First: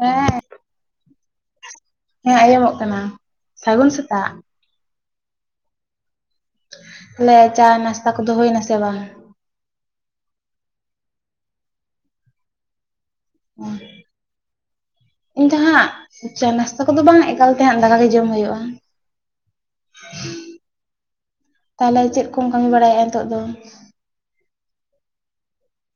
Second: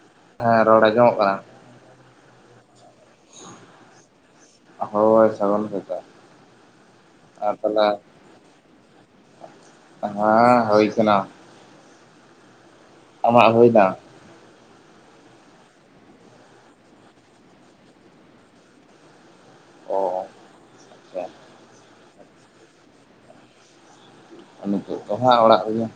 ᱦᱮᱸ ᱦᱮᱸ ᱨᱚᱲ ᱟᱸᱡᱚᱢᱚᱜ ᱠᱟᱱᱟ ᱦᱮᱸ ᱟᱸᱡᱚᱢᱚᱜ ᱠᱟᱱᱟ ᱥᱟᱹᱜᱩᱱ ᱥᱮᱛᱟᱜ ᱦᱳᱭ ᱥᱟᱹᱜᱩᱱ ᱥᱮᱛᱟᱜ ᱛᱟᱦᱚᱞᱮ ᱪᱟ ᱱᱟᱥᱛᱟ ᱠᱚᱫᱚ ᱦᱩᱭ ᱮᱱᱟ ᱥᱮ ᱵᱟᱝ? ᱦᱮᱸ ᱦᱩᱭ ᱟᱠᱟᱱᱟ ᱟᱢᱟᱜ ᱩ [unintelligible] ᱤᱧ ᱫᱚ ᱦᱟᱸᱜ ᱪᱟ ᱱᱟᱥᱛᱟ ᱠᱚᱫᱚ ᱵᱟᱝ ᱮᱠᱟᱞ ᱛᱮ ᱦᱟᱸᱜ ᱫᱟᱠᱟ ᱜᱮ ᱡᱚᱢ ᱦᱩᱭᱩᱜᱼᱟ ᱚ ᱟᱪᱪᱷᱟ ᱛᱟᱦᱞᱮ ᱪᱮᱫ ᱠᱚᱢ ᱠᱟᱹᱢᱤ ᱵᱟᱲᱟᱭᱮᱫᱟ ᱱᱤᱛᱳᱜ ᱫᱚ ᱱᱤᱛᱚᱜ ᱫᱚ ᱦᱟᱸᱜ ᱚᱲᱟᱜ ᱨᱮᱜᱮ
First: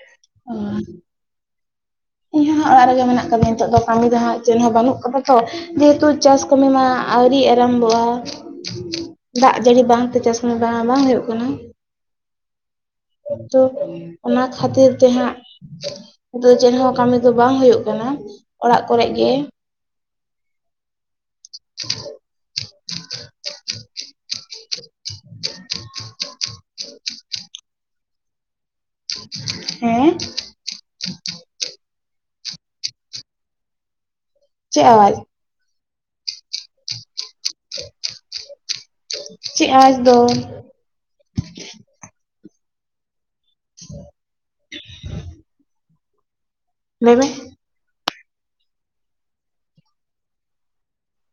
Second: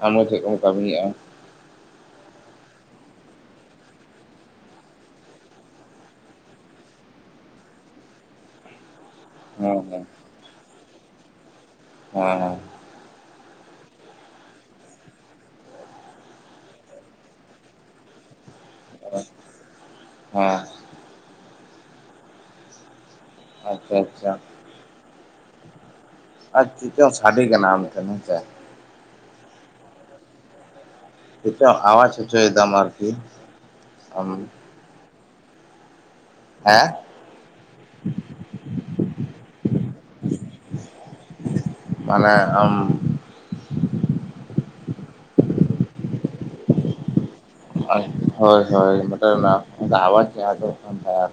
ᱟᱢ ᱫᱚ ᱪᱮᱫ ᱠᱚᱢ ᱚ ᱠᱟᱹᱢᱤᱭᱮᱫᱼᱟ [unintelligible] ᱤᱧ ᱦᱚᱸ ᱦᱟᱸᱜ ᱚᱲᱟᱜ ᱨᱮᱜᱮ ᱢᱮᱱᱟᱜ ᱟᱠᱟᱫᱟᱧ-ᱟ ᱱᱤᱛᱚᱜ ᱫᱚ ᱠᱟᱹᱢᱤ ᱫᱚ ᱦᱟᱸᱜ ᱪᱮᱫ ᱦᱚᱸ ᱵᱟᱹᱱᱩᱜ ᱟᱠᱟᱫᱟ ᱛᱚ ᱡᱮᱦᱮᱛᱩ ᱪᱟᱥ ᱠᱟᱢᱤ ᱢᱟ ᱟᱹᱣᱨᱤ ᱟᱨᱟᱢᱵᱚᱜᱼᱟ ᱫᱟᱜ ᱦᱮᱸ ᱡᱟᱹᱲᱤ ᱦᱮᱸ ᱵᱟᱝᱛᱮ ᱪᱟᱥ ᱢᱟ ᱵᱟᱝ ᱦᱩᱭᱩᱜ ᱠᱟᱱᱟ ᱦᱮᱸ ᱦᱮᱸ ᱛᱚ ᱚᱱᱟ ᱠᱷᱟᱹᱛᱤᱨ ᱛᱮ ᱦᱟᱸᱜ ᱱᱤᱛᱚᱜ ᱫᱚ ᱪᱮᱫᱦᱚᱸ ᱠᱟᱹᱢᱤ ᱫᱚ ᱵᱟᱝ ᱦᱩᱭᱩᱜ ᱠᱟᱱᱟ ᱚᱲᱟᱜ ᱠᱚᱨᱮ ᱜᱮ ᱾ ᱦᱮᱸ [unintelligible] ᱟᱪᱪᱷᱟ ᱟᱪᱪᱷᱟ [unintelligible] [unintelligible] ᱟᱨ ᱪᱮᱫ ᱪᱚᱝ ᱥᱟᱰᱮ ᱠᱟᱱᱟ ᱟᱢᱴᱷᱮᱱ ᱦᱮᱸᱥᱮ ᱦᱮᱸ ᱪᱮᱫ ᱪᱚᱝ ᱟᱣᱟᱡ ᱦᱚᱪᱚᱭ ᱮᱫᱟᱢ ᱟᱨᱠᱤ [unintelligible] ᱟᱢ ᱪᱮᱫ ᱟᱣᱟᱡ ᱦᱮᱸ ᱪᱮᱫ ᱟᱣᱟᱡ ᱫᱚ ᱢᱟᱱᱮ ᱟᱢ [unintelligible] ᱞᱟᱹᱭ ᱢᱮ ᱦᱳᱭ ᱦᱳᱭ ᱢᱮᱫᱴᱮᱱ ᱟᱣᱟᱡ ᱟᱡᱚᱢᱚᱜ ᱠᱟᱱ ᱛᱟᱦᱮᱱᱟ ᱟᱨ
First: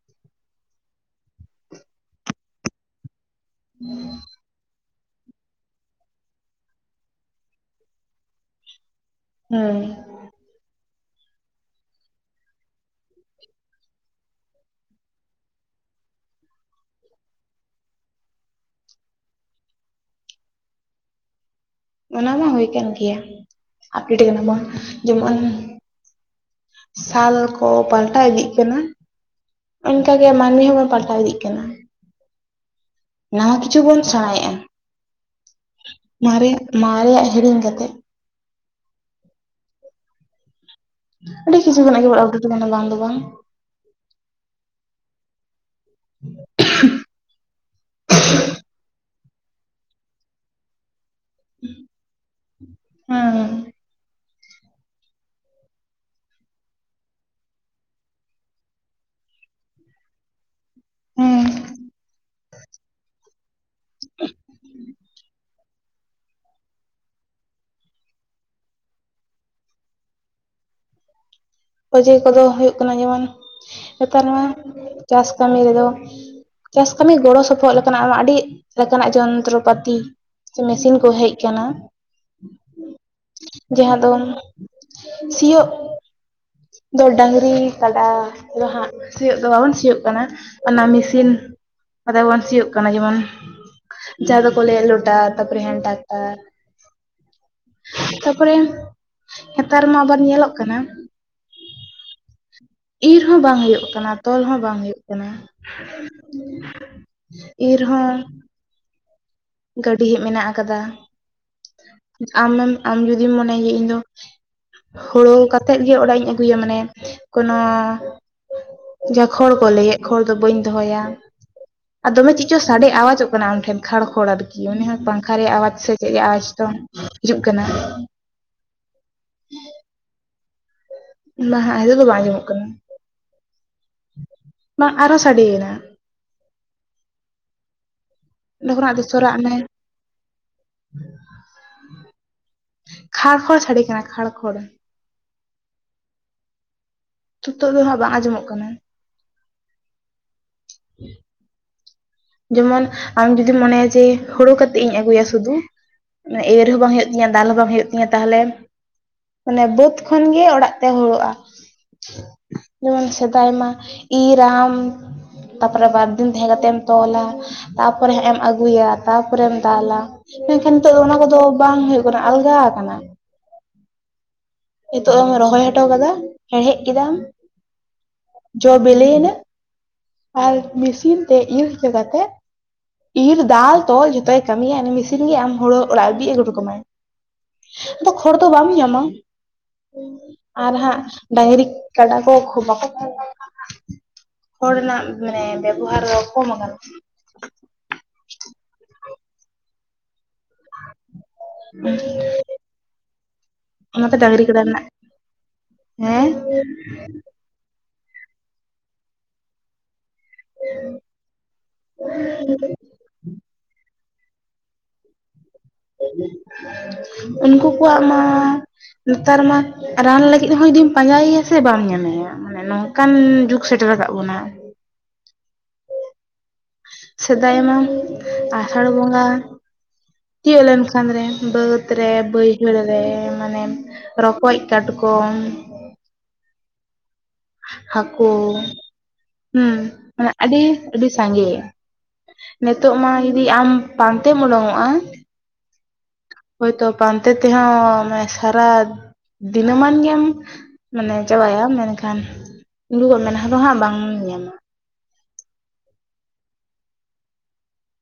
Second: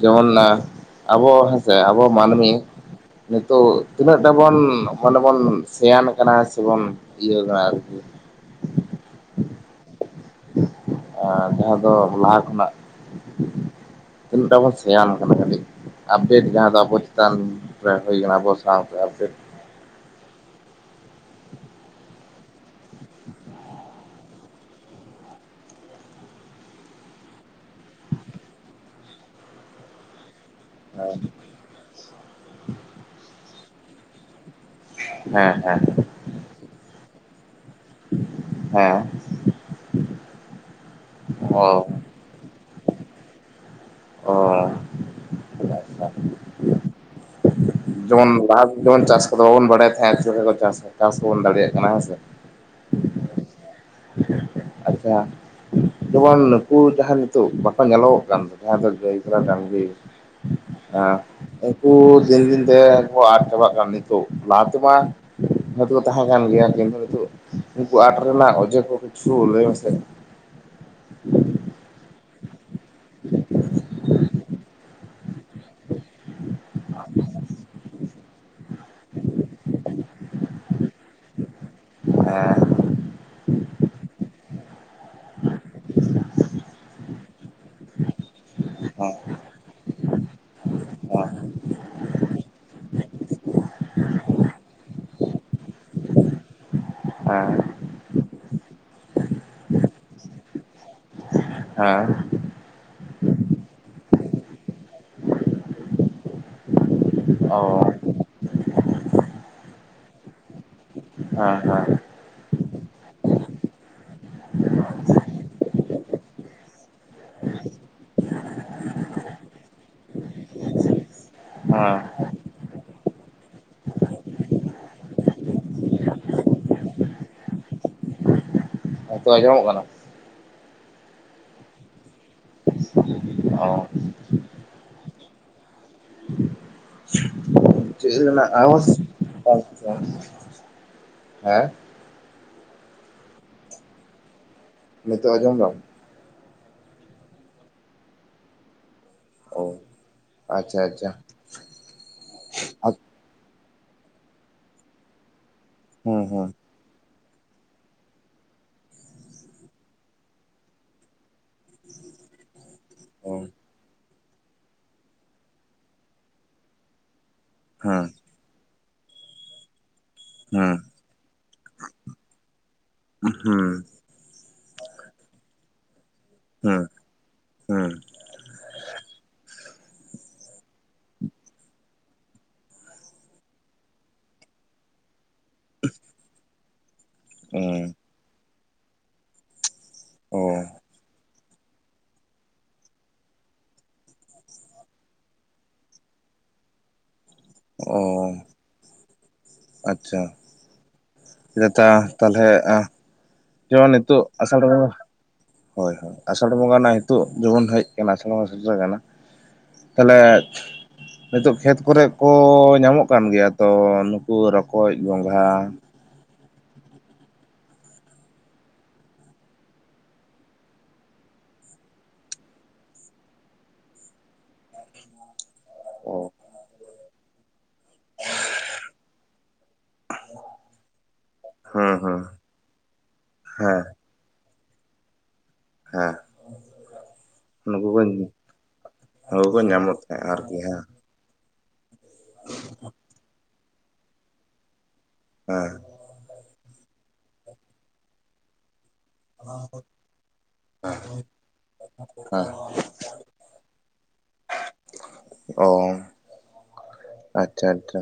ᱡᱮᱢᱚᱱ ᱟᱵᱚ ᱦᱮᱸᱥᱮ ᱟᱵᱚ ᱢᱟᱹᱱᱢᱤ ᱱᱤᱛᱚᱜ ᱛᱤᱱᱟᱹᱜ ᱴᱟᱵᱚᱱ ᱢᱟᱱᱮ ᱵᱚᱱ ᱥᱮᱭᱟᱱ ᱟᱠᱟᱱᱟ ᱥᱮᱵᱚᱱ ᱤᱭᱟᱹ ᱟᱠᱟᱱᱟ ᱟᱨᱠᱤ ᱦᱮᱸ ᱡᱟᱦᱟᱸ ᱫᱚ ᱞᱟᱦᱟ ᱠᱷᱚᱱᱟᱜ ᱛᱤᱱᱟᱹᱜ ᱴᱟᱜ ᱵᱚᱱ ᱥᱮᱭᱟᱱ ᱟᱠᱟᱱᱟ ᱠᱟᱴᱤᱡ ᱟᱯᱰᱮᱴ ᱡᱟᱦᱟᱸ ᱫᱚ ᱟᱵᱚ ᱪᱮᱛᱟᱱ ᱦᱩᱭ ᱟᱠᱟᱱᱟ ᱟᱵᱚ ᱥᱟᱶᱛᱮ ᱟᱯᱰᱮᱴ ᱚᱱᱟ ᱢᱟ ᱦᱩᱭ ᱟᱠᱟᱱ ᱜᱮᱭᱟ ᱟᱯᱰᱮᱴ ᱠᱟᱱᱟ ᱵᱚᱱ ᱡᱮᱢᱚᱱ ᱥᱟᱞ ᱠᱚ ᱯᱟᱞᱴᱟᱣ ᱤᱫᱤᱜ ᱠᱟᱱᱟ ᱚᱱᱠᱟᱜᱮ ᱢᱟᱹᱱᱢᱤ ᱦᱚᱸᱵᱚᱱ ᱯᱟᱞᱴᱟᱣ ᱤᱫᱤᱜ ᱠᱟᱱᱟ ᱱᱟᱣᱟ ᱠᱤᱪᱷᱩ ᱵᱚᱱ ᱥᱮᱬᱟᱭ-ᱟ ᱦᱮᱸ ᱦᱮᱸ ᱢᱟᱨᱮᱭᱟᱜ ᱦᱮᱲᱤᱧ ᱠᱟᱛᱮ ᱦᱮᱸ [inaudible] ᱟᱹᱰᱤ ᱠᱤᱪᱷᱩ ᱚ ᱠᱷᱚᱱᱟᱜ ᱜᱮᱵᱚᱱ ᱟᱯᱰᱮᱴ ᱟᱠᱟᱱᱟ ᱵᱟᱝ ᱫᱚ ᱵᱟᱝ ᱚ [inaudible] ᱡᱮᱢᱚᱱ ᱞᱟᱦᱟ ᱡᱮᱢᱚᱱ ᱪᱟᱥ ᱠᱚᱫᱚ ᱵᱟᱵᱚᱱ ᱵᱟᱲᱟᱭ ᱛᱟᱦᱮᱸᱜ ᱪᱮᱫ ᱞᱮᱠᱟ ᱪᱟᱥ, ᱪᱟᱥ ᱠᱚᱵᱚᱱ ᱫᱟᱲᱮᱭᱟᱜ ᱠᱟᱱᱟ ᱦᱮᱸᱥᱮ ᱦᱮᱸ ᱟᱪᱪᱷᱟ ᱡᱮᱢᱚᱱ ᱱᱩᱠᱩ ᱡᱟᱦᱟᱸ ᱱᱤᱛᱚᱜ ᱵᱟᱠᱚ ᱧᱮᱞᱚᱜᱚᱜ ᱠᱟᱱ ᱡᱟᱦᱟᱸ ᱫᱚ ᱜᱟᱹᱭ ᱠᱟᱰᱟ ᱰᱟᱝᱨᱤ ᱦᱮᱸ ᱩᱱᱠᱩ ᱫᱤᱱ ᱫᱤᱱ ᱛᱮ ᱩᱱᱠᱩ ᱟᱫ ᱪᱟᱵᱟᱜ ᱠᱟᱱᱟ ᱱᱤ ᱛᱚᱜ, ᱞᱟᱦᱟ ᱛᱮᱢᱟ ᱦᱳᱭᱛᱳ ᱠᱚ ᱛᱟᱦᱮᱸ ᱠᱟᱱ ᱜᱮᱭᱟ ᱠᱤᱱᱛᱩ ᱱᱤᱛᱚᱜ ᱩᱱᱠᱩ ᱟᱫ ᱨᱮᱱᱟᱜ ᱚᱡᱮ ᱠᱚ ᱠᱤᱪᱷᱩ ᱞᱟᱹᱭ [unintelligible] ᱚᱡᱮ ᱠᱚᱫᱚ ᱦᱩᱭᱩᱜ ᱠᱟᱱᱟ ᱡᱮᱢᱚᱱ ᱱᱮᱛᱟᱨ ᱱᱚᱣᱟ ᱪᱟᱥ ᱠᱟᱹᱢᱤ ᱨᱮᱫᱚ ᱪᱟᱥ ᱠᱟᱹᱢᱤ ᱜᱚᱲᱚ ᱥᱚᱯᱚᱦᱚᱫ ᱞᱮᱠᱟᱱᱟᱜ ᱟᱴᱟᱜ ᱟᱹᱰᱤ ᱞᱮᱠᱟᱱᱟᱜ ᱡᱚᱱᱛᱚᱨᱚᱯᱟᱛᱤ ᱥᱮ ᱢᱮᱥᱤᱱ ᱠᱚ ᱦᱮᱡ ᱠᱟᱱᱟ ᱡᱟᱦᱟᱸ ᱫᱚ ᱥᱤᱭᱳᱜ [inaudible] ᱫᱚ ᱰᱟᱹᱝᱨᱤ ᱠᱟᱰᱟ ᱫᱚ ᱦᱟᱸᱜ ᱦᱮᱸ ᱥᱤᱭᱳᱜ ᱫᱚ ᱵᱟᱵᱚᱱ ᱥᱤᱭᱳᱜ ᱠᱟᱱᱟ ᱚᱱᱟ ᱢᱤᱥᱤᱱ ᱟᱫᱚ ᱵᱚᱱ ᱥᱤᱭᱳᱜ ᱠᱟᱱᱟ ᱡᱮᱢᱚᱱ ᱡᱟᱦᱟᱸ ᱫᱚᱠᱚ ᱞᱟᱹᱭᱟ ᱞᱳᱴᱟᱨ ᱛᱟᱯᱚᱨᱮ ᱦᱮᱱ ᱴᱟᱠᱴᱟᱨ ᱦᱮᱸ ᱛᱟᱯᱚᱨᱮ ᱱᱮᱛᱟᱨ ᱢᱟ ᱟᱵᱟᱨ ᱧᱮᱞᱚᱜ ᱠᱟᱱᱟ᱾ ᱦᱮᱸ ᱤᱨ ᱦᱚᱸ ᱵᱟᱝ ᱦᱩᱭᱩᱜ ᱠᱟᱱᱟ ᱛᱚᱞ ᱦᱚᱸ ᱵᱟᱝ ᱦᱩᱭᱩᱜ ᱠᱟᱱᱟ᱾ ᱦᱮᱸ [inaudible] ᱤᱨ ᱚ ᱦᱚᱸ ᱜᱟᱹᱰᱤ ᱦᱟᱸᱜ ᱢᱮᱱᱟᱜ ᱟᱠᱟᱫᱟ᱾ ᱦᱮᱸ ᱦᱮᱸ ᱟᱢ ᱡᱩᱫᱤᱢ ᱢᱚᱱᱮᱭᱟ ᱤᱧ ᱫᱚ ᱦᱳᱲᱳ ᱠᱟᱛᱮᱫ ᱜᱮ ᱚᱲᱟᱜ ᱤᱧ ᱟᱹᱜᱩᱭᱟ ᱢᱟᱱᱮ ᱠᱳᱱᱳ ᱡᱟ ᱠᱷᱚᱲ ᱠᱚ ᱞᱟᱹᱭᱮᱫ ᱠᱷᱚᱲ ᱫᱚ ᱵᱟᱹᱧ ᱫᱚᱦᱚᱭᱟ ᱦᱮᱸ ᱟᱨ ᱫᱚᱢᱮ ᱪᱮᱫ ᱪᱚ ᱥᱟᱰᱮ, ᱟᱣᱟᱡᱚᱜ ᱠᱟᱱᱟ ᱟᱢ ᱴᱷᱮᱱ ᱠᱷᱟᱲ ᱠᱷᱚᱲ ᱠᱤ ᱩᱱᱤ ᱦᱚᱸ ᱯᱟᱝᱠᱷᱟ ᱨᱮᱭᱟᱜ ᱟᱣᱟᱡ ᱥᱮ ᱪᱮᱫ ᱨᱮᱭᱟᱜ ᱟᱣᱟᱡ ᱪᱚᱝ ᱦᱤᱡᱩᱜ ᱠᱟᱱᱟ᱾ ᱱᱤᱛᱚᱜ ᱟᱸᱡᱚᱢᱚᱜ ᱠᱟᱱᱟ? [unintelligible] ᱦᱤᱞᱳᱜ ᱫᱚ ᱵᱟᱝ ᱡᱚᱢᱚᱜ ᱠᱟᱱᱟ᱾ ᱚᱸ ᱵᱟᱝ ᱟᱨᱚ ᱥᱟᱰᱮᱭᱮᱱᱟ᱾ ᱪᱮᱫ ᱨᱮᱱᱟᱜ ᱚᱸᱰᱮ ᱟᱣᱟᱡ ᱠᱷᱚᱱᱟᱜ ᱫᱚ ᱥᱚᱨᱟᱜ ᱢᱮ [unintelligible] ᱦᱮᱸ ᱠᱷᱟᱲ ᱠᱷᱚᱲ ᱥᱟᱰᱮ ᱠᱟᱱᱟ ᱠᱷᱟᱲ ᱠᱷᱚᱲ᱾ ᱱᱤᱛᱚᱜ ᱟᱡᱚᱢ ᱫᱟᱢ? ᱱᱤᱛᱚᱜ ᱫᱚ ᱦᱟᱸᱜ ᱵᱟᱝ ᱟᱸᱡᱚᱢᱚᱜ ᱠᱟᱱᱟ᱾ ᱚ ᱟᱪᱪᱷᱟ ᱟᱪᱪᱷᱟ ᱡᱮᱢᱚᱱ ᱟᱢ ᱡᱩᱫᱤᱢ ᱢᱚᱱᱮᱭᱟ ᱡᱮ ᱦᱳᱲᱳ ᱠᱟᱛᱮᱜ ᱤᱧ ᱟᱹᱜᱩᱭᱟ ᱥᱩᱫᱷᱩ ᱦᱩᱸ ᱦᱩᱸ ᱮᱨ ᱦᱚᱸ ᱵᱟᱝ ᱦᱩᱭᱩᱜ ᱛᱤᱧᱟ, ᱫᱟᱞ ᱦᱚᱸ ᱵᱟᱝ ᱦᱩᱭᱩᱜ ᱛᱤᱧᱟ ᱛᱟᱦᱚᱞᱮ ᱢᱟᱱᱮ ᱵᱟᱹᱫᱽ ᱠᱷᱚᱱ ᱜᱮ ᱚᱲᱟᱜ ᱛᱮ ᱦᱳᱲᱳᱜᱼᱟ ᱡᱮᱢᱚᱱ ᱚ ᱥᱮᱫᱟᱭᱢᱟ ᱤᱨᱟᱢ ᱛᱟᱯᱚᱨᱮ ᱵᱟᱨ ᱫᱤᱱ ᱛᱟᱦᱮᱸ ᱠᱟᱛᱮᱢ ᱛᱚᱞᱟ ᱦᱮᱸ ᱛᱟᱯᱚᱨᱮ ᱦᱟᱸᱜ ᱮᱢ ᱟᱹᱜᱩᱭᱟ ᱛᱟᱯᱚᱨᱮᱢ ᱫᱟᱞᱟ ᱢᱮᱱᱠᱷᱟᱱ ᱦᱮᱸ ᱱᱤᱛᱚᱜ ᱫᱚ ᱚᱱᱟ ᱠᱚᱫᱚ ᱵᱟᱝ ᱦᱩᱭᱩᱜ ᱠᱟᱱᱟ ᱟᱞᱜᱟ ᱠᱟᱱᱟ ᱦᱩᱸ ᱱᱤᱛᱚᱜ ᱮᱢ ᱨᱚᱦᱚᱭ ᱦᱚᱴᱚ ᱠᱟᱫᱟ ᱦᱮᱲᱦᱮᱫ ᱠᱮᱫᱟᱢ ᱦᱩᱸ ᱡᱚ ᱵᱤᱞᱤᱭᱮᱱᱟ ᱟᱨ ᱢᱮᱥᱤᱱ ᱛᱮ ᱤᱨ ᱦᱚᱪᱚ ᱠᱟᱛᱮᱫ ᱤᱨ ᱫᱟᱞ ᱛᱚᱞ ᱡᱷᱚᱛᱚᱭ ᱠᱟᱹᱢᱤᱭᱟ ᱩᱱᱤ ᱢᱮᱥᱤᱱ ᱜᱮ ᱟᱢ ᱦᱳᱲᱳ ᱚᱲᱟᱜ ᱤᱫᱤ ᱟᱹᱜᱩ ᱦᱚᱴᱚ ᱠᱟᱢᱟᱭ ᱦᱩᱸ ᱟᱫᱚ ᱠᱷᱚᱲ ᱫᱚ ᱵᱟᱢ ᱧᱟᱢᱟ ᱚ ᱟᱨ ᱦᱟᱸᱜ ᱰᱟᱝᱨᱤ ᱠᱟᱰᱟ ᱠᱚ ᱠᱷᱩ ᱵᱟᱠᱚ ᱦᱚᱲ ᱨᱮᱱᱟᱜ ᱢᱟᱱᱮ ᱵᱮᱵᱚᱦᱟᱨ ᱫᱚ ᱠᱚᱢ ᱟᱠᱟᱱᱟ ᱚ ᱟᱪᱪᱷᱟ ᱪᱮᱛᱟ ᱛᱟᱦᱚᱞᱮ ᱡᱮᱢᱚᱱ ᱚᱱᱟᱛᱮ ᱱᱤᱛᱳᱜ ᱰᱟᱝᱨᱤ ᱟᱥᱟᱲ ᱠᱟᱰᱟ ᱨᱮᱱᱟᱜ ᱵᱚᱸᱜᱟ ᱦᱳᱭ ᱦᱳᱭ ᱦᱮᱸ ᱟᱥᱟᱲ ᱵᱚᱸᱜᱟ ᱨᱮᱱᱟᱜ ᱱᱤᱛᱳᱜ ᱡᱮᱢᱚᱱ ᱦᱮᱡ ᱟᱠᱟᱱᱟ ᱟᱥᱟᱲ ᱦᱚ ᱥᱮᱴᱮᱨ ᱠᱟᱱᱟ ᱛᱟᱦᱚᱞᱮ ᱱᱤᱛᱳᱜ ᱠᱷᱮᱛ ᱠᱚᱨᱮ ᱠᱚ ᱧᱟᱢᱚᱜ ᱠᱟᱱ ᱜᱮᱭᱟ ᱛᱚ ᱱᱩᱠᱩ ᱨᱚᱠᱚᱡ ᱜᱚᱸᱝᱜᱷᱟ ᱩᱱᱠᱩ ᱠᱚᱣᱟᱜ ᱢᱟ ᱱᱮᱛᱟᱨ ᱢᱟ ᱨᱟᱱ ᱞᱟᱹᱜᱤᱫ ᱦᱚᱸ ᱡᱩᱫᱤᱢ ᱯᱟᱸᱡᱟᱭᱮᱭᱟ ᱥᱮ ᱵᱟᱢ ᱧᱟᱢᱮᱭᱟ ᱢᱟᱱᱮ ᱱᱚᱝᱠᱟᱱ ᱡᱩᱜᱽ ᱥᱮᱴᱮᱨ ᱟᱠᱟᱫ ᱵᱚᱱᱟ ᱠᱚ ᱥᱮᱫᱟᱭ ᱢᱟ ᱟᱥᱟᱲ ᱵᱚᱸᱜᱟ ᱛᱤᱭᱳᱜ ᱞᱮᱱᱠᱷᱟᱱ ᱨᱮ ᱵᱟᱹᱫᱽ ᱦᱮᱸ ᱨᱮ ᱦᱮᱸ ᱵᱟᱹᱭᱦᱟᱹᱲ ᱨᱮ ᱢᱟᱱᱮ ᱦᱮᱸ ᱨᱚᱠᱚᱡ ᱠᱟᱴᱠᱚᱢ ᱦᱮᱸ ᱱᱩᱠᱩ ᱠᱚ ᱦᱟᱹᱠᱩ ᱱᱩᱠᱩ ᱠᱚ ᱦᱩᱸ ᱧᱟᱢᱚᱜ ᱛᱟᱦᱮᱸᱜ ᱢᱟᱱᱮ ᱟᱨᱠᱤ ᱟᱹᱰᱤ ᱦᱮᱸ ᱟᱹᱰᱤ ᱥᱟᱸᱜᱮ ᱱᱤᱛᱚᱜ ᱢᱟ ᱡᱩᱫᱤ ᱟᱢ ᱯᱟᱱᱛᱮᱢ ᱩᱰᱩᱝᱚᱜᱼᱟ ᱦᱮᱸ ᱦᱳᱭᱛᱳ ᱯᱟᱱᱛᱮ ᱛᱮᱦᱚᱸ ᱢᱟᱱ ᱥᱟᱨᱟ ᱫᱤᱱᱟᱹᱢᱟᱱ ᱜᱮᱢ ᱢᱟᱱᱮ ᱪᱟᱵᱟᱭᱟ ᱢᱮᱱᱠᱷᱟᱱ ᱦᱮᱸ [unintelligible] ᱢᱮᱸᱫ ᱟᱦᱟᱸ ᱫᱚ ᱦᱟᱸᱜ ᱵᱟᱝ ᱧᱟᱢᱟ ᱚ ᱟᱪᱪᱷᱟ ᱟᱪᱪᱷᱟ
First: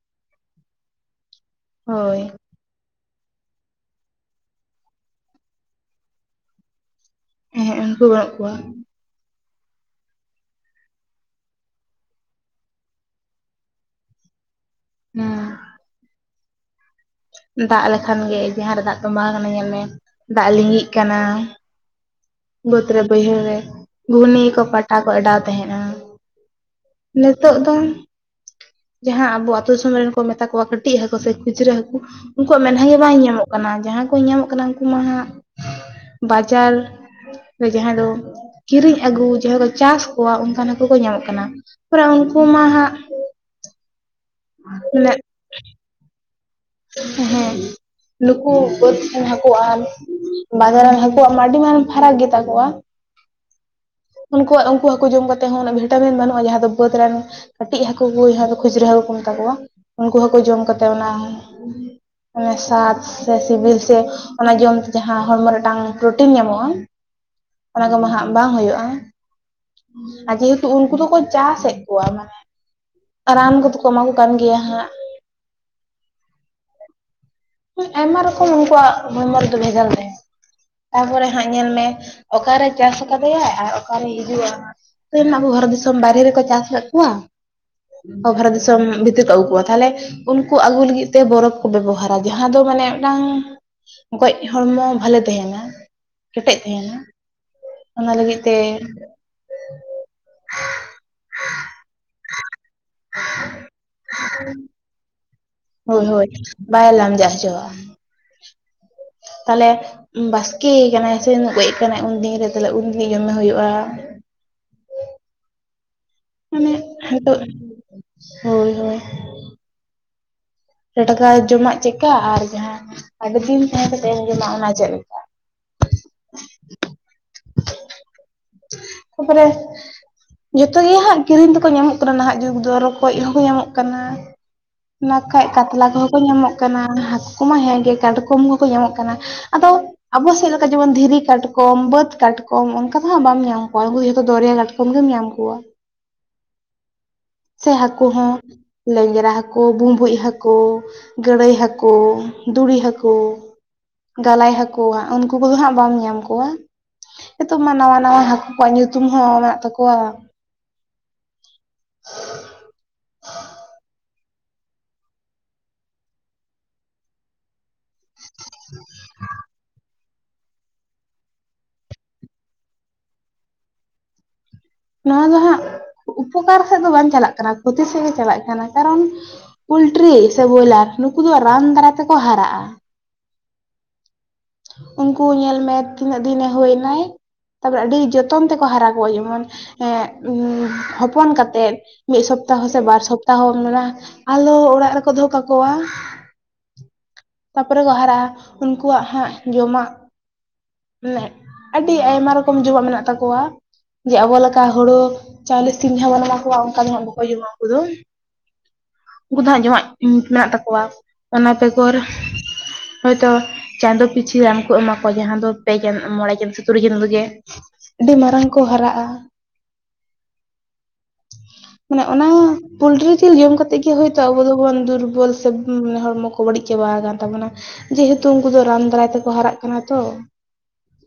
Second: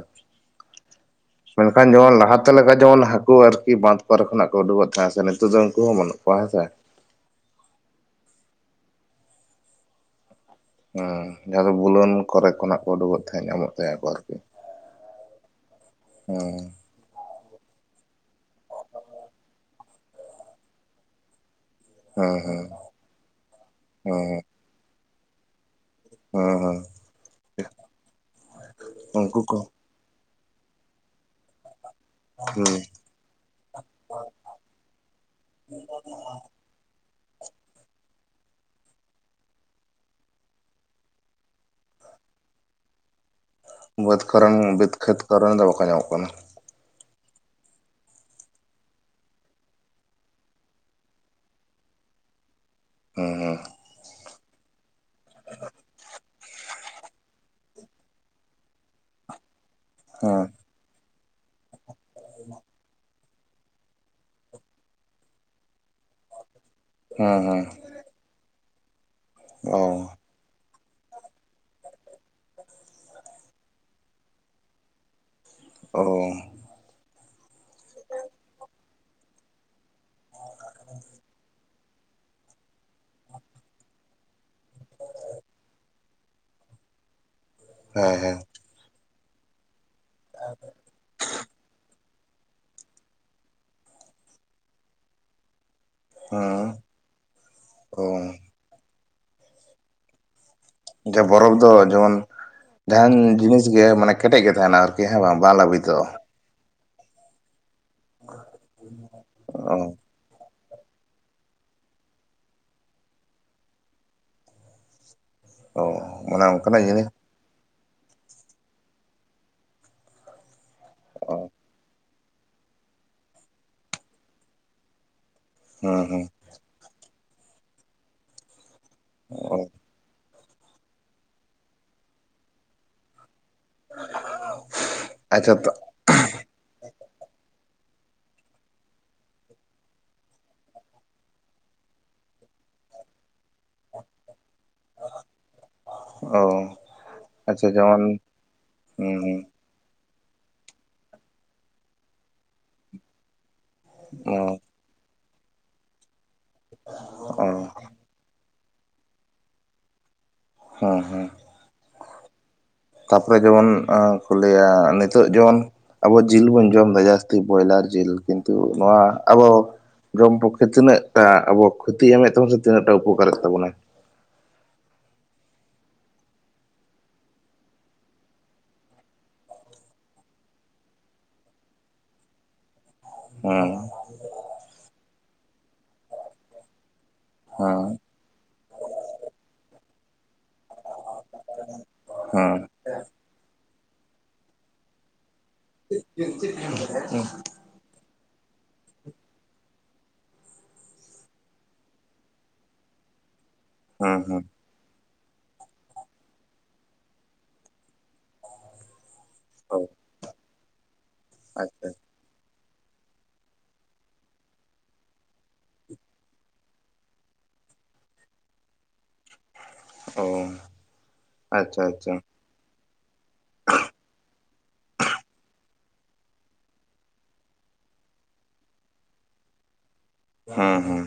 ᱢᱮᱱᱠᱷᱟᱱ ᱡᱮᱢᱚᱱ ᱦᱳᱭ ᱞᱟᱦᱟ [unintelligible] ᱞᱮᱠᱟ ᱡᱮᱢᱚᱱ ᱦᱟᱹᱠᱩ ᱟᱨᱠᱤ ᱵᱟᱸᱫᱷ ᱠᱚᱨᱮ ᱠᱷᱚᱱᱟᱜ ᱠᱚ ᱩᱰᱩᱠᱚᱜ ᱛᱟᱦᱮᱸ ᱥᱮ ᱱᱤᱛᱚᱜ ᱫᱚ ᱩᱱᱠᱩ ᱦᱚᱸ ᱵᱟᱹᱱᱩᱜ ᱠᱚᱣᱟ ᱦᱮᱸ ᱥᱮ ᱦᱮᱸ ᱩᱱᱠᱩ ᱵᱟᱹᱱᱩᱜ ᱠᱚᱣᱟ ᱦᱮᱸ ᱡᱟᱦᱟᱸ ᱫᱚ ᱵᱩᱞᱟᱹᱱ ᱠᱚᱨᱮ ᱠᱷᱚᱱᱟᱜ ᱠᱚ ᱩᱰᱩᱠᱚᱜ ᱛᱟᱦᱮᱸ ᱧᱟᱢᱚᱜ ᱛᱟᱦᱮᱸ ᱠᱚ ᱟᱨᱠᱤ ᱦᱮᱸ ᱦᱮᱸ ᱫᱟᱜ ᱞᱮᱠᱷᱟᱱ ᱜᱮ ᱡᱟᱦᱟᱸ ᱨᱮ ᱫᱟᱜ ᱛᱚᱸᱵᱟᱣ ᱠᱟᱱᱟ ᱧᱮᱞ ᱢᱮ ᱫᱟᱜ ᱞᱤᱸᱜᱤᱜ ᱠᱟᱱᱟ ᱦᱮᱸ ᱦᱮᱸ ᱵᱟᱹᱫᱽ ᱨᱮ ᱵᱟᱹᱭᱦᱟᱹᱲ ᱨᱮ ᱜᱷᱩᱱᱤ ᱠᱚ ᱯᱟᱴᱟ ᱠᱚ ᱚᱰᱟᱣ ᱛᱟᱦᱮᱸᱱᱟ ᱦᱮᱸ ᱦᱮᱸ ᱦᱮᱸ ᱱᱤᱛᱳᱜ ᱫᱚ ᱡᱟᱦᱟᱸ ᱩᱱᱠᱩ ᱟᱵᱚ ᱠᱚ ᱟᱹᱛᱩ ᱫᱤᱥᱚᱢ ᱨᱮᱱ ᱠᱚ ᱢᱮᱛᱟ ᱠᱚᱣᱟ ᱠᱟᱹᱴᱤᱡ ᱦᱟᱹᱠᱩ ᱥᱮ ᱠᱷᱩᱪᱨᱟᱹ ᱦᱟᱹᱠᱩ ᱩᱱᱠᱩᱣᱟᱜ ᱦᱩᱸ ᱢᱮᱫᱦᱟ ᱜᱮ ᱵᱟᱝ ᱧᱟᱢᱚᱜ ᱠᱟᱱᱟ ᱡᱟᱦᱟᱸᱭ ᱠᱚ ᱧᱟᱢᱚᱜ ᱠᱟᱱᱟ ᱩᱱᱠᱩ ᱢᱟ ᱦᱟᱸᱜ ᱪᱟᱞ ᱡᱟᱦᱟᱸ ᱫᱚ ᱠᱤᱨᱤᱧ ᱟᱹᱜᱩ ᱡᱟᱦᱟᱸᱭ ᱠᱚ ᱪᱟᱥ ᱠᱚᱣᱟ ᱚᱱᱠᱟᱱ ᱦᱟᱹᱠᱩ ᱠᱚ ᱧᱟᱢᱚᱜ ᱠᱟᱱᱟ ᱛᱚᱨᱮ ᱩᱱᱠᱩ ᱢᱟ ᱦᱟᱸᱜ ᱵᱟᱹᱫᱽ ᱠᱚᱨᱮᱱ ᱵᱟᱹᱫᱽ ᱢᱟᱱᱮ ᱠᱷᱮᱛ ᱠᱚᱨᱮᱱ ᱫᱚ ᱵᱟᱠᱚ ᱧᱟᱢᱚᱜ ᱠᱟᱱᱟ ᱦᱮᱸ ᱱᱩᱠᱩ ᱵᱟᱹᱫᱽ ᱦᱟᱹᱠᱩᱼᱟᱱ ᱵᱟᱡᱟᱨ ᱨᱮᱱ ᱦᱟᱹᱠᱩᱣᱟᱜ ᱢᱟ ᱟᱹᱰᱤ ᱢᱟᱨᱟᱝ ᱯᱷᱟᱨᱟᱠ ᱜᱮᱛᱟ ᱠᱚᱣᱟ ᱦᱮᱸ ᱦᱮᱸ ᱩᱱᱠᱩᱣᱟᱜ ᱩᱱᱠᱩ ᱦᱟᱹᱠᱩ ᱡᱚᱢ ᱠᱟᱛᱮᱫ ᱦᱚᱸ ᱩᱱᱟᱹᱜ ᱵᱷᱤᱴᱟᱢᱤᱱ ᱵᱟᱹᱱᱩᱜᱼᱟ ᱡᱟᱦᱟᱸ ᱫᱚ ᱵᱟᱹᱫᱽ ᱨᱮᱱ ᱠᱟᱹᱴᱤᱡ ᱦᱟᱹᱠᱩ ᱠᱚ ᱡᱟᱦᱟᱸ ᱫᱚ ᱠᱷᱩᱪᱨᱟᱹ ᱦᱟᱹᱠᱩ ᱠᱚ ᱢᱮᱛᱟ ᱠᱚᱣᱟ ᱩᱱᱠᱩ ᱦᱟᱹᱠᱩ ᱦᱩᱸ ᱡᱚᱢ ᱠᱟᱛᱮᱫ ᱚᱱᱟ ᱚᱱᱮ ᱥᱟᱫ ᱥᱮ ᱥᱤᱵᱤᱞ ᱥᱮ ᱚᱱᱟ ᱡᱚᱢᱛᱮ ᱡᱟᱦᱟᱸ ᱦᱚᱲᱢᱚ ᱢᱤᱫᱴᱟᱝ ᱯᱨᱚᱴᱤᱱ ᱧᱟᱢᱚᱜ-ᱟ ᱦᱮᱸ ᱦᱮᱸ ᱚᱱᱟ ᱦᱟᱸᱜ ᱵᱟᱝ ᱦᱩᱭᱩᱜᱼᱟ ᱩᱱᱠᱩ ᱫᱚᱠᱚ ᱪᱟᱥᱮᱫ ᱠᱚᱣᱟ ᱢᱟᱱᱮ ᱨᱟᱱ ᱠᱚᱫᱚ ᱠᱚ ᱮᱢᱟ ᱠᱚ ᱠᱟᱱ ᱜᱮᱭᱟ ᱦᱟᱸᱜ ᱚ ᱟᱭᱢᱟ ᱨᱚᱠᱚᱢ ᱩᱱᱠᱩᱣᱟᱜ [unintelligible] ᱛᱟᱯᱚᱨᱮ ᱦᱟᱸᱜ ᱧᱮᱞ ᱢᱮ ᱚᱠᱟᱨᱮ ᱪᱟᱥ ᱠᱟᱫᱮᱭᱟ ᱟᱨ ᱚᱠᱟᱨᱮᱭ ᱦᱤᱡᱩᱜᱼᱟ᱾ ᱛᱮᱦᱤᱧ ᱟᱵᱚ ᱵᱷᱚᱨᱥᱛ ᱫᱤᱥᱚᱢ ᱵᱟᱨᱦᱮ ᱨᱮᱠᱚ ᱪᱟᱥ ᱞᱮᱫᱠᱚᱣᱟ ᱦᱮᱸ ᱦᱮᱸ ᱵᱷᱟᱨᱚᱛ ᱫᱤᱥᱚᱢ ᱵᱷᱤᱛᱤᱨ ᱠᱚ ᱟᱹᱜᱩ ᱠᱚᱣᱟ ᱛᱟᱦᱞᱮ ᱩᱱᱠᱩ ᱟᱹᱜᱩ ᱞᱟᱹᱜᱤᱫ ᱛᱮ ᱵᱚᱨᱚᱯᱷ ᱠᱚ ᱵᱮᱵᱚᱦᱟᱨᱟ ᱡᱟᱦᱟᱸ ᱫᱚ ᱢᱟᱱᱮ ᱢᱤᱫᱴᱟᱝ ᱜᱚᱡ ᱦᱚᱲᱢᱚ ᱵᱷᱟᱞᱮ ᱛᱟᱦᱮᱱᱟ ᱠᱮᱴᱮᱡ ᱦᱩᱸ ᱛᱟᱦᱮᱱᱟ ᱚ ᱚᱱᱟ ᱞᱟᱹᱜᱤᱫ ᱛᱮ ᱡᱮ ᱵᱚᱨᱚᱯᱷ ᱫᱚ ᱡᱮᱢᱚᱱ ᱡᱟᱦᱟᱱ ᱡᱤᱱᱤᱥ ᱜᱮ ᱢᱟᱱᱮ ᱠᱮᱴᱮᱡ ᱜᱮ ᱛᱟᱦᱮᱱᱟ ᱟᱨᱠᱤ ᱦᱮᱸ ᱵᱟᱝ ᱞᱟᱹᱵᱤᱛ ᱦᱳᱭ ᱦᱳᱭ ᱵᱟᱭ ᱞᱟᱢᱡᱟᱜ ᱪᱟᱵᱟᱜᱼᱟ ᱛᱟᱦᱚᱞᱮ ᱚ ᱵᱟᱥ ᱠᱮ ᱠᱟᱱᱟᱭ ᱥᱮ ᱜᱚᱡ ᱠᱟᱱᱟᱭ ᱩᱱᱫᱤᱱ ᱨᱮ ᱛᱟᱦᱚᱞᱮ ᱩᱱᱜᱷᱟᱹᱲᱤᱡ ᱡᱚᱢᱮ ᱦᱩᱭᱩᱜᱼᱟ ᱚ ᱢᱟᱱᱮ ᱦᱳᱭ ᱦᱳᱭ ᱴᱟᱴᱠᱟ ᱚ ᱡᱚᱢᱟᱜ ᱪᱮᱫᱠᱟ ᱟᱨ ᱡᱟᱦᱟᱸ ᱟᱹᱰᱤ ᱫᱤᱱ ᱛᱟᱦᱮᱸ ᱠᱟᱛᱮ ᱮᱢ ᱡᱚᱢᱟ ᱚᱱᱟ ᱪᱮᱫ ᱞᱮᱠᱟ ᱦᱮᱸ ᱦᱩᱸ ᱛᱟᱨᱯᱚᱨᱮ ᱚ ᱡᱚᱛᱚ ᱜᱮ ᱦᱟᱸᱜ ᱠᱤᱨᱤᱧ ᱫᱚᱠᱚ ᱧᱟᱢᱚᱜ ᱠᱟᱱᱟ ᱱᱟᱦᱟᱜ ᱡᱩᱜᱽ ᱫᱚ ᱨᱚᱠᱚᱡ ᱦᱚᱸᱠᱚ ᱧᱟᱢᱚᱜ ᱠᱟᱱᱟ᱾ [unintelligible] ᱠᱷᱟᱡ ᱠᱟᱛᱞᱟ ᱠᱚᱦᱚᱸ ᱠᱚ ᱧᱟᱢᱚᱜ ᱠᱟᱱᱟ ᱦᱟᱹᱠᱩ ᱠᱚᱢᱟ ᱦᱮᱸ ᱜᱮ ᱠᱟᱴᱠᱚᱢ ᱦᱚᱸᱠᱚ ᱧᱟᱢᱚᱜ ᱠᱟᱱᱟ ᱟᱫᱚ ᱟᱵᱚ ᱥᱮᱫ ᱞᱮᱠᱟ ᱡᱮᱢᱚᱱ ᱫᱷᱤᱨᱤ ᱠᱟᱴᱠᱚᱢ ᱵᱟᱹᱫᱽ ᱠᱟᱴᱠᱚᱢ ᱚᱱᱠᱟ ᱫᱚ ᱦᱟᱸᱜ ᱵᱟᱢ ᱧᱟᱢ ᱠᱚᱣᱟ ᱩᱱᱠᱩ ᱡᱷᱚᱛᱚ ᱫᱚᱨᱭᱟ ᱠᱟᱴᱠᱚᱢ ᱠᱚᱢ ᱜᱮᱢ ᱧᱟᱢ ᱠᱚᱣᱟ ᱚ ᱟᱪᱪᱷᱟ ᱥᱮ ᱡᱮᱢᱚᱱ ᱦᱟᱠᱩ ᱦᱚᱸ ᱦᱩᱸ ᱞᱮᱡᱨᱟ ᱦᱩᱸ ᱦᱟᱠᱩ ᱦᱟᱹᱠᱩ, ᱵᱩᱢᱵᱩᱡ ᱦᱟᱹᱠᱩ, ᱜᱟᱹᱲᱟᱹᱭ ᱦᱟᱹᱠᱩ, ᱫᱷᱩᱲᱤ ᱦᱟᱹᱠᱩ ᱚ ᱜᱟᱞᱟᱭ ᱦᱟᱹᱠᱩ ᱦᱟᱸᱜ ᱩᱱᱠᱩ ᱠᱚᱫᱚ ᱦᱟᱸᱜ ᱵᱟᱢ ᱧᱟᱢ ᱠᱚᱣᱟ᱾ ᱚ ᱱᱤᱛᱚᱜ ᱢᱟ ᱱᱟᱣᱟ ᱱᱟᱣᱟ ᱦᱟᱹᱠᱩ ᱟᱠᱚᱣᱟᱜ ᱧᱩᱛᱩᱢ ᱦᱚᱸ ᱢᱮᱱᱟᱜ ᱛᱟᱠᱚᱣᱟ ᱦᱚᱸ ᱦᱚᱸ ᱛᱟᱨᱯᱚᱨᱮ ᱡᱮᱢᱚᱱ ᱠᱚ ᱞᱟᱹᱭᱟ ᱱᱤᱛᱚᱜ ᱡᱮᱢᱚᱱ ᱟᱵᱚ ᱡᱤᱞ ᱵᱚᱱ ᱡᱚᱢ ᱮᱫᱟ ᱡᱟᱹᱥᱛᱤ ᱵᱚᱭᱞᱟᱨ ᱡᱤᱞ ᱠᱤᱱᱛᱩ ᱱᱚᱣᱟ ᱟᱵᱚ ᱡᱚᱢ ᱯᱚᱠᱠᱷᱮ ᱛᱤᱱᱟᱹᱜ ᱟ ᱟᱵᱚ ᱠᱷᱚᱛᱤ ᱮᱢᱮᱫ ᱛᱟᱵᱚ ᱥᱮ ᱛᱤᱱᱟᱹᱜ ᱴᱟ ᱩᱯᱚᱠᱟᱨᱮᱫ ᱛᱟᱵᱚᱱᱟᱭ ᱱᱚᱣᱟ ᱫᱚ ᱦᱟᱸᱜ ᱩᱯᱚᱠᱟᱨ ᱥᱮᱫ ᱫᱚ ᱵᱟᱝ ᱪᱟᱞᱟᱜ ᱠᱟᱱᱟ ᱠᱷᱚᱛᱤ ᱥᱮᱫ ᱜᱮ ᱪᱟᱞᱟᱜ ᱠᱟᱱᱟ ᱠᱟᱨᱚᱱ ᱯᱚᱞᱴᱨᱤ ᱥᱮ ᱵᱚᱭᱞᱟᱨ ᱱᱩᱠᱩ ᱫᱚ ᱨᱟᱱ ᱫᱟᱨᱟᱭ ᱛᱮᱠᱚ ᱦᱟᱨᱟᱜᱼᱟ᱾ ᱦᱩᱸ ᱩᱱᱠᱩ ᱧᱮᱞ ᱢᱮ ᱛᱤᱱᱟᱹᱜ ᱫᱤᱱᱮ ᱦᱩᱭᱮᱱᱟᱭ ᱛᱟᱯᱚᱨᱮ ᱦᱮᱸ ᱟᱹᱰᱤ ᱡᱚᱛᱚᱱ ᱛᱮᱠᱚ ᱦᱟᱨᱟ ᱠᱚᱣᱟ ᱡᱮᱢᱚᱱ ᱮ ᱦᱚᱯᱚᱱ ᱠᱟᱛᱮᱫ ᱢᱤᱫ ᱦᱮᱸ ᱥᱚᱯᱛᱟᱦᱚ ᱥᱮ ᱵᱟᱨ ᱥᱚᱯᱛᱟᱦᱚ ᱢᱮᱱᱟᱜᱼᱟ ᱟᱞᱳ ᱚᱲᱟᱜ ᱨᱮᱠᱚ ᱫᱚᱦᱚ ᱠᱟᱠᱚᱣᱟ ᱦᱩᱸ ᱛᱟᱨᱯᱚᱨᱮ ᱠᱚ ᱦᱟᱨᱟᱜᱼᱟ᱾ᱩᱱᱠᱩᱣᱟᱜ ᱦᱟᱸᱜ ᱡᱚᱢᱟᱜ ᱢᱟᱱᱮ ᱟᱹᱰᱤ ᱟᱭᱢᱟ ᱨᱚᱠᱚᱢ ᱡᱚᱢᱟᱜ ᱢᱮᱱᱟᱜ ᱛᱟᱠᱚᱣᱟ᱾ ᱡᱮ ᱦᱮᱸ ᱟᱵᱚ ᱦᱮᱸ ᱞᱮᱠᱟ ᱦᱩᱲᱩ ᱪᱟᱣᱞᱮ ᱥᱤᱢ ᱡᱟᱦᱟ ᱵᱚᱱ ᱮᱢᱟ ᱠᱚᱣᱟ ᱚᱱᱠᱟ ᱫᱚ ᱦᱟᱸᱜ ᱵᱟᱠᱚ ᱡᱚᱢᱟ ᱩᱱᱠᱩ ᱫᱚ ᱩᱱᱠᱩ ᱫᱚ ᱦᱟᱜ ᱚ ᱡᱚᱢᱟᱜ ᱢᱮᱱᱟᱜ ᱛᱟᱠᱚᱣᱟ᱾ ᱚᱱᱟ ᱟᱪᱪᱷᱟ ᱵᱮᱜᱚᱨ ᱦᱚᱭᱛᱳ ᱪᱟᱸᱫᱚ ᱯᱤᱪᱷᱤ ᱨᱟᱱ ᱠᱚ ᱮᱢᱟ ᱠᱚᱣᱟ ᱡᱟᱦᱟᱸ ᱫᱚ ᱯᱮ ᱜᱮᱞ ᱢᱚᱬᱮ ᱜᱮᱞ ᱥᱮ ᱛᱩᱨᱩᱭ ᱪᱟᱸᱫᱚ ᱨᱮᱜᱮ ᱟᱹᱰᱤ ᱢᱟᱨᱟᱝ ᱠᱚ ᱦᱟᱨᱟᱜᱼᱟ ᱚ ᱟᱪᱪᱷᱟ ᱢᱟᱱᱮ ᱟᱪᱪᱷᱟ ᱚᱱᱟ ᱯᱚᱞᱴᱨᱤ ᱡᱤᱞ ᱡᱚᱢ ᱠᱟᱛᱮᱜ ᱜᱮ ᱦᱳᱭᱛᱳ ᱟᱵᱚ ᱫᱚᱵᱚᱱ ᱫᱩᱨᱵᱚᱞ ᱥᱮ ᱦᱚᱲᱢᱚ ᱠᱚ ᱵᱟᱹᱲᱤᱡ ᱪᱟᱵᱟ ᱟᱠᱟᱱ ᱛᱟᱵᱚᱱᱟ᱾ ᱡᱮᱦᱮᱛᱩ ᱩᱱᱠᱩ ᱫᱚ ᱨᱟᱱ ᱫᱟᱨᱟᱭ ᱛᱮᱠᱚ ᱦᱟᱨᱟᱜ ᱠᱟᱱᱟ ᱛᱚ ᱦᱮᱸ ᱦᱮᱸ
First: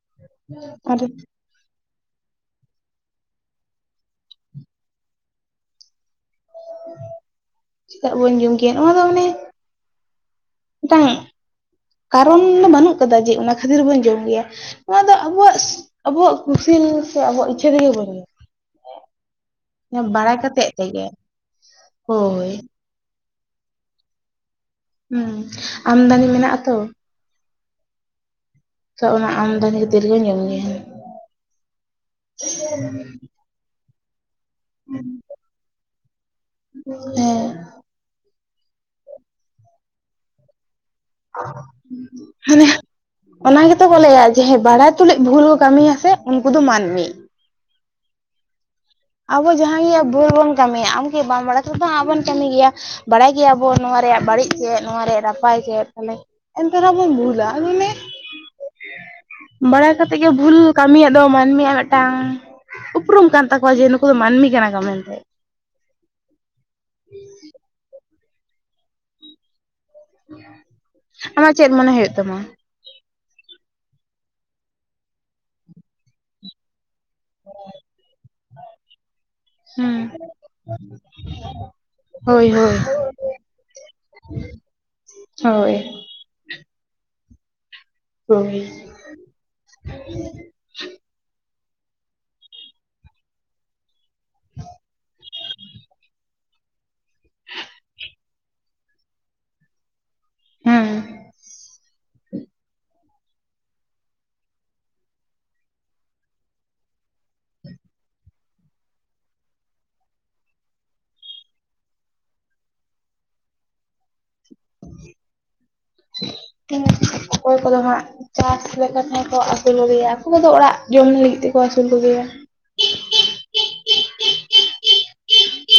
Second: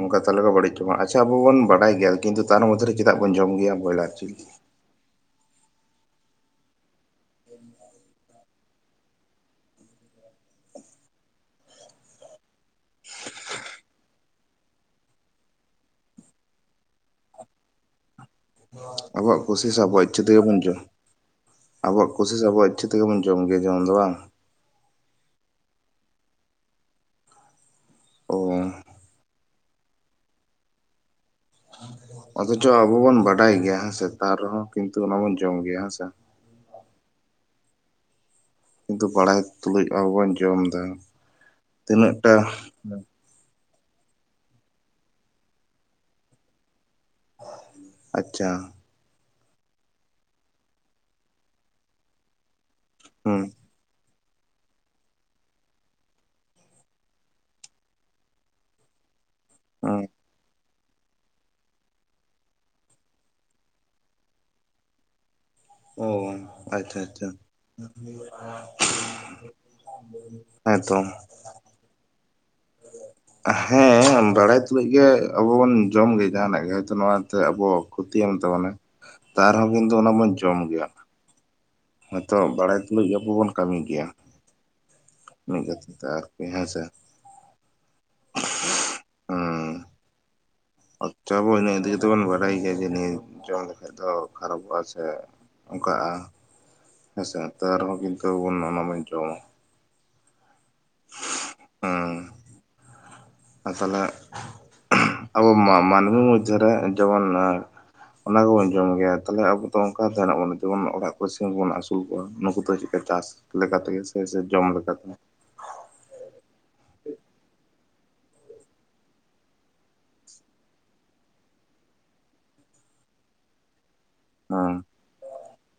ᱚᱱᱠᱟ ᱛᱟᱞᱟᱨᱮ ᱵᱟᱹᱲᱤᱡ ᱪᱟᱵᱟᱜ ᱟᱨ ᱟᱪᱪᱷᱟ ᱟᱵᱚᱱ ᱵᱟᱲᱟᱭ ᱜᱮᱭᱟ ᱠᱤᱱᱛᱩ ᱛᱟᱨ ᱢᱚᱫᱽᱫᱷᱨᱮ ᱪᱮᱫᱟᱜ ᱵᱚᱱ ᱡᱚᱢ ᱜᱮᱭᱟ ᱵᱚᱭᱞᱟᱨ ᱡᱤᱞ ᱪᱮᱫᱟᱜ ᱵᱚᱱ ᱡᱚᱢ ᱠᱮᱭᱟ ᱱᱚᱣᱟ ᱫᱚ ᱢᱟᱱᱮ ᱢᱤᱫᱴᱟᱝ ᱠᱟᱨᱚᱱ ᱫᱚ ᱵᱟᱹᱱᱩᱜ ᱠᱟᱫᱟ ᱡᱮ ᱚᱱᱟ ᱠᱷᱟᱹᱛᱤᱨ ᱵᱚᱱ ᱡᱚᱢ ᱜᱮᱭᱟ ᱱᱚᱣᱟ ᱫᱚ ᱟᱵᱚᱣᱟᱜ ᱟᱵᱚᱣᱟᱜ ᱠᱩᱥᱤᱞ ᱥᱮ ᱟᱵᱚᱣᱟᱜ ᱤᱪᱪᱷᱟᱹ ᱛᱮᱜᱮ ᱵᱚᱱ ᱡᱚᱢᱟ ᱟᱵᱚᱣᱟᱜ ᱠᱩᱥᱤ ᱥᱮ ᱟᱵᱚᱣᱟᱜ ᱤᱪᱪᱷᱟᱹ ᱵᱟᱲᱟᱭ ᱛᱮᱜᱮ ᱵᱚᱱ ᱠᱟᱛᱮᱜ ᱡᱚᱢ᱾ ᱛᱮᱜᱮ ᱟᱵᱚᱣᱟᱜ ᱠᱩᱥᱤ ᱥᱮ ᱦᱳᱭ ᱟᱵᱚᱣᱟᱜ ᱤᱪᱪᱷᱟ ᱜᱮᱵᱚᱱ ᱡᱚᱢ ᱜᱮᱭᱟ ᱡᱚᱢ ᱫᱚ ᱵᱟᱝ ᱦᱩᱸ ᱟᱢᱫᱟᱱᱤ ᱢᱮᱱᱟᱜ-ᱟ ᱛᱚ ᱚ ᱛᱚ ᱚᱱᱟ ᱟᱢᱫᱟᱱᱤ ᱠᱷᱟᱹᱛᱤᱨ ᱜᱮ ᱧᱮᱞᱚᱜ ᱜᱮᱭᱟ ᱚᱫᱚᱪᱪᱚ ᱟᱵᱚ ᱵᱚᱱ ᱵᱟᱰᱟᱭ ᱜᱮᱭᱟ ᱦᱮᱸᱥᱮ ᱛᱟ ᱨᱮᱦᱚᱸ ᱠᱤᱱᱛᱩ ᱚᱱᱟ ᱵᱚᱱ ᱡᱚᱢ ᱜᱮᱭᱟ ᱦᱮᱸᱥᱮ ᱦᱮᱸ ᱠᱤᱱᱛᱩ ᱵᱟᱲᱟᱭ ᱛᱩᱞᱩᱡ ᱟᱵᱚ ᱵᱚᱱ ᱡᱚᱢ ᱮᱫᱟ ᱛᱤᱱᱟᱹᱜ ᱴᱟ ᱦᱟᱱᱮ ᱚᱱᱟ ᱜᱮᱛᱚ ᱠᱚ ᱞᱟᱹᱭᱟ ᱡᱮ ᱵᱟᱲᱟᱭ ᱛᱩᱞᱩᱡ ᱵᱷᱩᱞ ᱠᱚ ᱠᱟᱹᱢᱤᱭᱟ ᱥᱮ ᱩᱱᱠᱩ ᱫᱚ ᱢᱟᱹᱱᱢᱤ ᱟᱪᱪᱷᱟ ᱟᱵᱚ ᱡᱟᱦᱟᱸᱭ ᱜᱮ ᱵᱷᱳᱨ ᱵᱚᱱ ᱠᱟᱹᱢᱤᱭᱟ ᱟᱢᱠᱤ ᱵᱟᱢ ᱵᱟᱲᱟᱭ ᱜᱮ ᱵᱚᱱ ᱠᱟᱹᱢᱤ ᱜᱮᱭᱟ ᱵᱟᱲᱟᱭ ᱦᱩᱸ ᱜᱮᱭᱟᱵᱚᱱ ᱱᱚᱣᱟ ᱨᱮᱭᱟᱜ‌ ᱵᱟᱹᱲᱤᱡ ᱪᱮᱫ ᱱᱚᱣᱟᱨᱮ ᱱᱟᱯᱟᱭ ᱠᱮᱫ ᱛᱟᱦᱞᱮ ᱮᱱᱛᱮ ᱨᱮᱦᱚ ᱵᱚᱱ ᱵᱷᱩᱞᱟ ᱟᱫᱚ ᱚᱱᱮ ᱵᱟᱲᱟᱭ ᱦᱩᱸ ᱠᱟᱛᱮ ᱜᱮ ᱵᱷᱩᱞ ᱠᱟᱹᱢᱤᱭᱟᱜ ᱫᱚ ᱢᱟᱹᱱᱢᱤᱭᱟᱜ ᱢᱤᱫᱴᱟᱝ ᱩᱯᱨᱩᱢ ᱠᱟᱱ ᱛᱟᱠᱚᱣᱟ ᱡᱮ ᱱᱩᱠᱩ ᱫᱚ ᱢᱟᱹᱱᱢᱤ ᱠᱟᱱᱟ ᱠᱚ ᱢᱮᱱᱛᱮ ᱚ ᱟᱪᱪᱷᱟ ᱟᱪᱪᱷᱟ ᱦᱮᱸᱛᱚ ᱟᱢᱟᱜ ᱪᱮᱫ ᱢᱚᱱᱮ ᱦᱩᱭᱩᱜ ᱛᱟᱢᱟ ᱦᱮᱸ ᱵᱟᱲᱟᱭ ᱛᱩᱞᱩᱡ ᱜᱮ ᱟᱵᱚᱵᱚᱱ ᱡᱚᱢᱮᱫᱟ ᱡᱟᱦᱟᱱᱟᱜ ᱜᱮ ᱦᱚᱭᱛᱚ ᱱᱚᱣᱟ ᱟᱵᱚ ᱠᱷᱚᱛᱤᱭᱮᱢ ᱛᱟᱵᱚᱱᱟ ᱛᱟᱣ ᱨᱮᱦᱚᱸ ᱠᱤᱱᱛᱩ ᱦᱩᱸ ᱚᱱᱟ ᱵᱚᱱ ᱡᱚᱢ ᱜᱮᱭᱟ [inaudible] ᱦᱚᱭᱛᱚ ᱦᱳᱭ ᱵᱟᱲᱟᱭ ᱛᱩᱞᱩᱡ ᱟᱵᱚ ᱵᱚᱱ ᱠᱟᱹᱢᱤ ᱜᱮᱭᱟ ᱢᱤᱫ ᱦᱳᱭ ᱠᱷᱟᱹᱛᱤᱨ ᱛᱮ ᱟᱨᱠᱤ ᱦᱮᱸ ᱥᱮ ᱦᱚᱭ ᱟᱪᱪᱷᱟ ᱟᱵᱚ ᱤᱱᱟᱹ ᱤᱫᱤ ᱠᱟᱛᱮᱜ ᱵᱚᱱ ᱵᱟᱲᱟᱭ ᱜᱮᱭᱟ ᱡᱮ ᱱᱤᱭᱟ ᱦᱮᱛᱚ ᱟᱫᱚ ᱠᱷᱟᱨᱟᱯᱚᱜ-ᱟ ᱥᱮ ᱚᱱᱠᱟᱜ-ᱟ ᱦᱮᱸᱥᱮ ᱛᱟᱸᱨᱮᱦᱚ ᱠᱤᱱᱛᱩ ᱟᱵᱚᱵᱚᱱ ᱱᱚᱣᱟ ᱵᱚᱱ ᱡᱚᱢᱟ ᱦᱩᱸ [unintelligible] ᱟ ᱛᱟᱦᱚᱞᱮ ᱟᱵᱚ ᱢᱟᱹᱱᱢᱤ ᱢᱚᱫᱽᱫᱷᱮᱨᱮ ᱡᱮᱢᱚᱱ ᱚᱱᱟ ᱜᱮᱵᱚᱱ ᱡᱚᱢ ᱜᱮᱭᱟ ᱛᱟᱦᱚᱞᱮ ᱟᱵᱚ ᱚᱱᱠᱟ ᱛᱟᱦᱮᱱᱟ ᱵᱚᱱᱟ ᱡᱮᱢᱚᱱ ᱚᱲᱟᱜ ᱠᱚᱨᱮ ᱥᱤᱢ ᱠᱚᱵᱚᱱ ᱟᱹᱥᱩᱞ ᱠᱚᱣᱟ ᱱᱩᱠᱩ ᱫᱚ ᱪᱮᱫᱠᱟ ᱪᱟᱥ ᱞᱮᱠᱟᱛᱮᱜᱮ ᱥᱮ ᱥᱮ ᱡᱚᱢ ᱞᱮᱠᱟᱛᱮ ᱴᱷᱤᱠ ᱚᱠᱚᱭ ᱠᱚᱫᱚ ᱦᱟᱸᱜ ᱪᱟᱥ ᱞᱮᱠᱟ ᱛᱮ ᱠᱚ ᱟᱹᱥᱩᱞ ᱠᱚᱜᱮᱭᱟ ᱟᱠᱚ ᱠᱚᱫᱚ ᱚᱲᱟᱜ ᱡᱚᱢ ᱞᱟᱹᱜᱤᱫ ᱛᱮᱠᱚ ᱟᱹᱥᱩᱞ ᱠᱚᱜᱮᱭᱟ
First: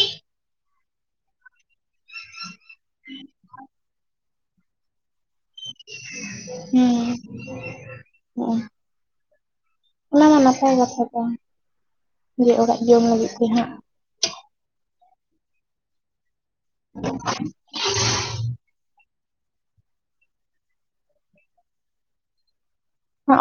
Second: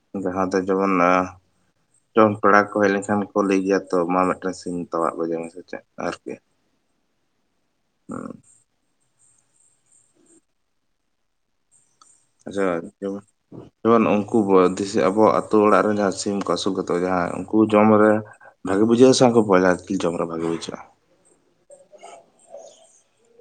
ᱦᱮᱸ ᱡᱟᱦᱟᱸ ᱫᱚ ᱡᱮᱢᱚᱱ ᱯᱮᱲᱟ ᱠᱚ ᱦᱮᱡ ᱞᱮᱱᱠᱷᱟᱱ ᱠᱚ ᱞᱟᱹᱭ ᱜᱮᱭᱟ ᱛᱚ ᱢᱟ ᱢᱤᱫᱴᱟᱝ ᱥᱤᱢ ᱛᱟᱣᱟᱜ ᱠᱚᱡᱮ ᱢᱮ ᱦᱩᱸ ᱦᱩᱸ ᱦᱚᱜ-ᱚ ᱚᱱᱟ ᱢᱟ ᱱᱟᱯᱟᱭ ᱠᱟᱛᱷᱟ ᱠᱟᱱ ᱡᱮ ᱟᱪᱪᱷᱟ ᱚᱲᱟᱜ ᱟᱡᱚᱢ ᱡᱚᱢ ᱞᱟᱹᱜᱤᱫ ᱛᱮ ᱦᱟᱸᱜ ᱡᱮᱢᱚᱱ ᱩᱱᱠᱩ ᱩᱱᱠᱩ ᱟᱵᱚ ᱟᱹᱛᱩ ᱚᱲᱟᱜ ᱨᱮᱱ ᱡᱟᱦᱟᱸ ᱥᱤᱢ ᱠᱚ ᱟᱹᱥᱩᱞ ᱠᱟᱛᱮᱜ ᱠᱚ ᱡᱟᱦᱟᱸ ᱩᱱᱠᱩ ᱡᱚᱢ ᱨᱮ ᱵᱷᱟᱜᱤ ᱵᱩᱡᱟᱹᱜ-ᱟ ᱥᱮ ᱩᱱᱠᱩ ᱵᱚᱭᱞᱟᱨ ᱡᱤᱞ ᱡᱚᱢ ᱨᱮ ᱵᱷᱟᱜᱤ ᱵᱩᱡᱟᱹᱜ-ᱟ ᱚᱲᱟᱜ